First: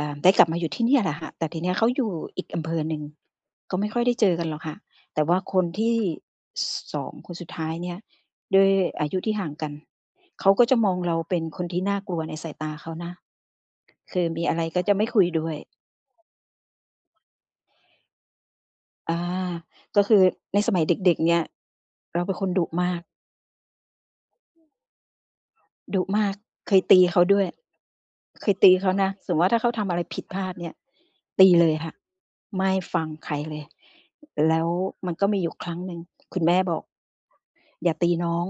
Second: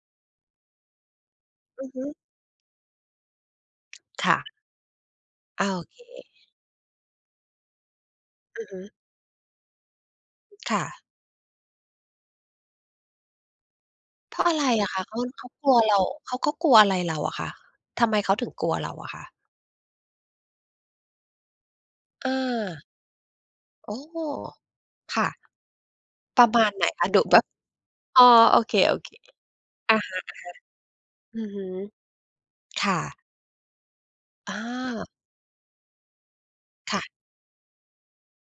อา ได้กลับมาอยู่ที่นี่แหละค่ะ แต่ทีนี้เอขืาอฮอยึ ู่อีกอำเภอหนึ่ง ก็ไม่ค่อยได้เจคอ่กัะ น หรอกค่ะ แต่ว่าคโอนทีเ่ ค ส 2 คนสุดท้ายเนี่ย ด้อืวอยฮึ อายุที่ห่างกัน เขาก็จคะ่มอะ งเรา เป็นคนที่น่ากลัวในสายตาเขานะ คือเพมรีาะ ออะะไร ไรก็อจะะคไมะ ่เขคา ุยเขด้าวย กลัว เรา เขาก็กลัวอะไรเราอะคะ ทำไมเขาถึงกลัวเราออะา คะ? ก็คือในสมัยเด็ก ๆ เนี่ย เราอเป็นคนดุา มาก โอ้ ค่ะ ดุมาก ประมาเคณยไหนตีคะ เขดุ าดแบ้วบ ย อ๋อ เคยโอตีเค เขานะ สมมุติว่า ถ้าเขาทำๆ ออะะไรฮผะ ิดพลาดเนี่ย ๆ อืตอีฮึ เลยค่ะ ไม่ค่ฟังะ ใครเลย แอล้วา มันก็มีอยู่ครั้งหนึ่ง คุณแม่บอก ค่ะ "อย่าตีน้อง"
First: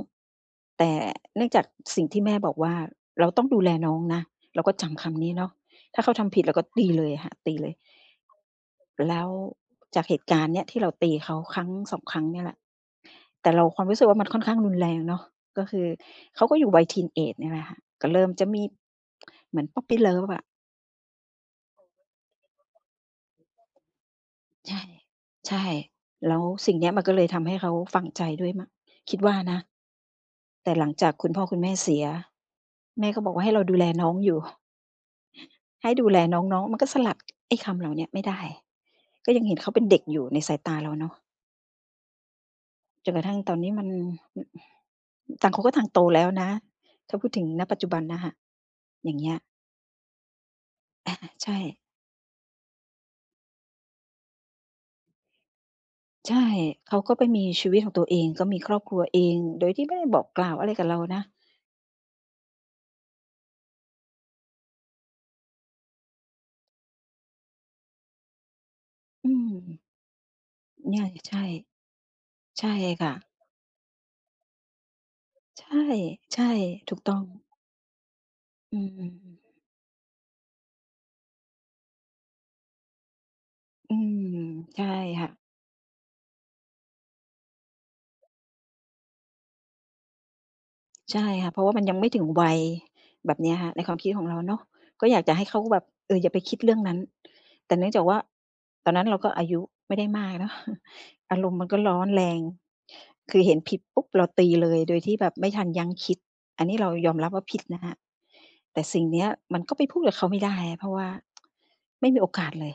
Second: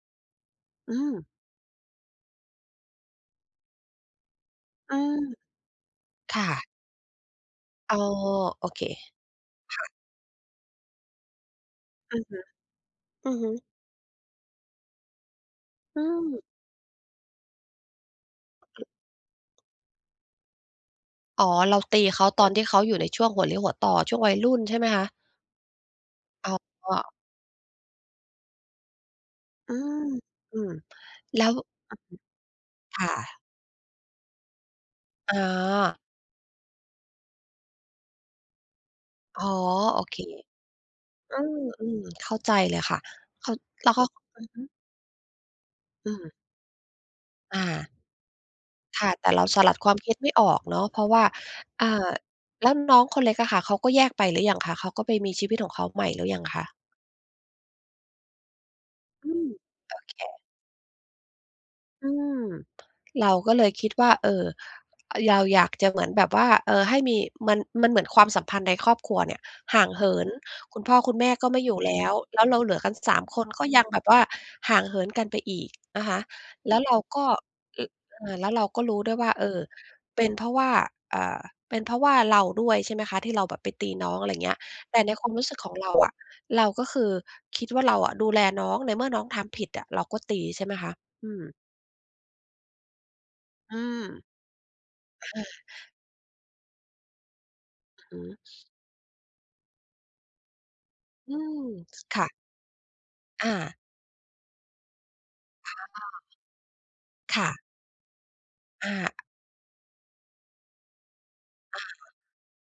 แต่อืม เนื่องจาก สิ่งที่แม่บอกว่า "เราต้องดูแลน้องนะ" เราก็จอืำคม ำนี้เนาะ ถ้าเขาทคำผิด ่เราก็ะ ตีเลยค่ะ ตีเลย อ๋อ โอเค แล้วค่ะ จากเหตุการณ์เนี้ย ที่เราตีเขา ครั้ง 2 คอรืั้องฮเนีึ ่ยแหละ อือฮแตึ ่เรา ความรู้สึกว่า มันค่อนข้างรุนแรงเนาะ ก็คืออืม เขาก็อยู่วัย ทีนเอจ เนี่ยแหละค่ะ ก็เริ่มจะมี เหมือน พอปปีเลิฟ อะ อ๋อ เราตีเขาตอนที่เขาอยู่ในช่วงหัวเลี้ยวหัวต่อ ช่วงวัยรุ่น ใใชช่่ ไหมคะ? ใช่ แล้วอ๋สิ่งเนี้ย มันอ ก็เลยทำให้เขาฝังใจด้วยมั้ง คิดว่านะ อืม อืแตอ ่หลังจากคุณแพล่้อ ว คุณแม่เสีย คแม่่ก็บอกวะ ่า "ให้เราดูแล น้องอยู่" อ๋ให้อ ดูแลน้อง ๆ มันก็สลัด ไอ้คำเหล่าเนี้ยไม่ได้ ก็ยอั๋งอ เห็นเขาเป็นเดโ็อกเอยค ู่ในสายตาเราเนาะ อืม ๆ เข้าใจเลยค่ะ จนกระทั่งเขตา อนนี้ มัแน ล้วเขา อือฮึ ต่างคน ก็ต่างโตอืแล้ม วนะ ถ้าพูดถึง อณ ปัจจา ุบันนะคะ คอ่ยะ ่างเงแตี่้ย เรา สลัดความคิดไม่ออกเนาะ เพราอะา ว่า ใช่ อ่า แล้วน้องคนเล็กอะค่ะ เขาก็แยกไปหรือยังคะ เขาก็ไปมีชีวิตของเขาใหม่ หรืใชอ่ ยังคะ? เขาก็ไปมีชีวิตของตัวเอง ก็มีครอบครัวเออืง ม โดยที่ไมโอ่ได้เค บอกกล่าวอะไรกับเรานะ อืม เราก็เลยคิดว่า เออ เราอยากจะเหมือนแบบว่า เออ ให้มี มัน มันเหมือนความสัมพันธ์ในครอบครัวอืเนี่ยม ห่างเหิน คุณพเน่อ ี่ย คุณแมใ่ช่ ก็ไม่อยู่แล้ว แล้วเราใชเหล่ือกัน ค่สะ าม คน ก็ยังแบบว่าห่างเหินกันไปอใีชก่ นะคะ ใช่ แล้วเถรูากต้อกง ็ แล้ว เออ แล้วเราอืก็รู้ด้วยว่า ม เออ เป็นเพราะว่า อ่า เป็นเพราะว่าเราด้วยใช่ไหมคะ ที่เราแบบไปตอีืน้อง ม อะไรอย่างเงี้ย ใช่แต่ในคค่วามะ รู้สึกของเราอะ เราก็คือคิดว่า เราอะดูแลน้องในเมื่อน้องทำผิดอะเราก็ตีใช่ไหมคะ? ใชอ่ืคม ่ะ เพราะว่า มันยังไม่ถึงวัยแบบเนี้ยค่ะ อืในความม คิดของเราเนาะ ก็อยาคกจะใ่ห้เขาะ แบบ เออ อย่าไปคิดเรื่องนั้น แต่เนื่องจากว่อืา อ ตอนนั้นเราก็อายุไม่ได้มากเนาะ อือารมณ์ม มันก็ร้อนคแร่ะ ง คืออเห็นผา ิดปุ๊บ เราตีเลย โดยที่แบบไม่ทันค่ยั้งคิะ ด อันนี้เรายอมรับคว่า ่ผะ ิดนะคะ แต่สิ่งอนีา ้มันก็ไปพูดกับเขาไม่ได้อะ เพราะว่า อะไมฮ่ะ มีโอกาสเลย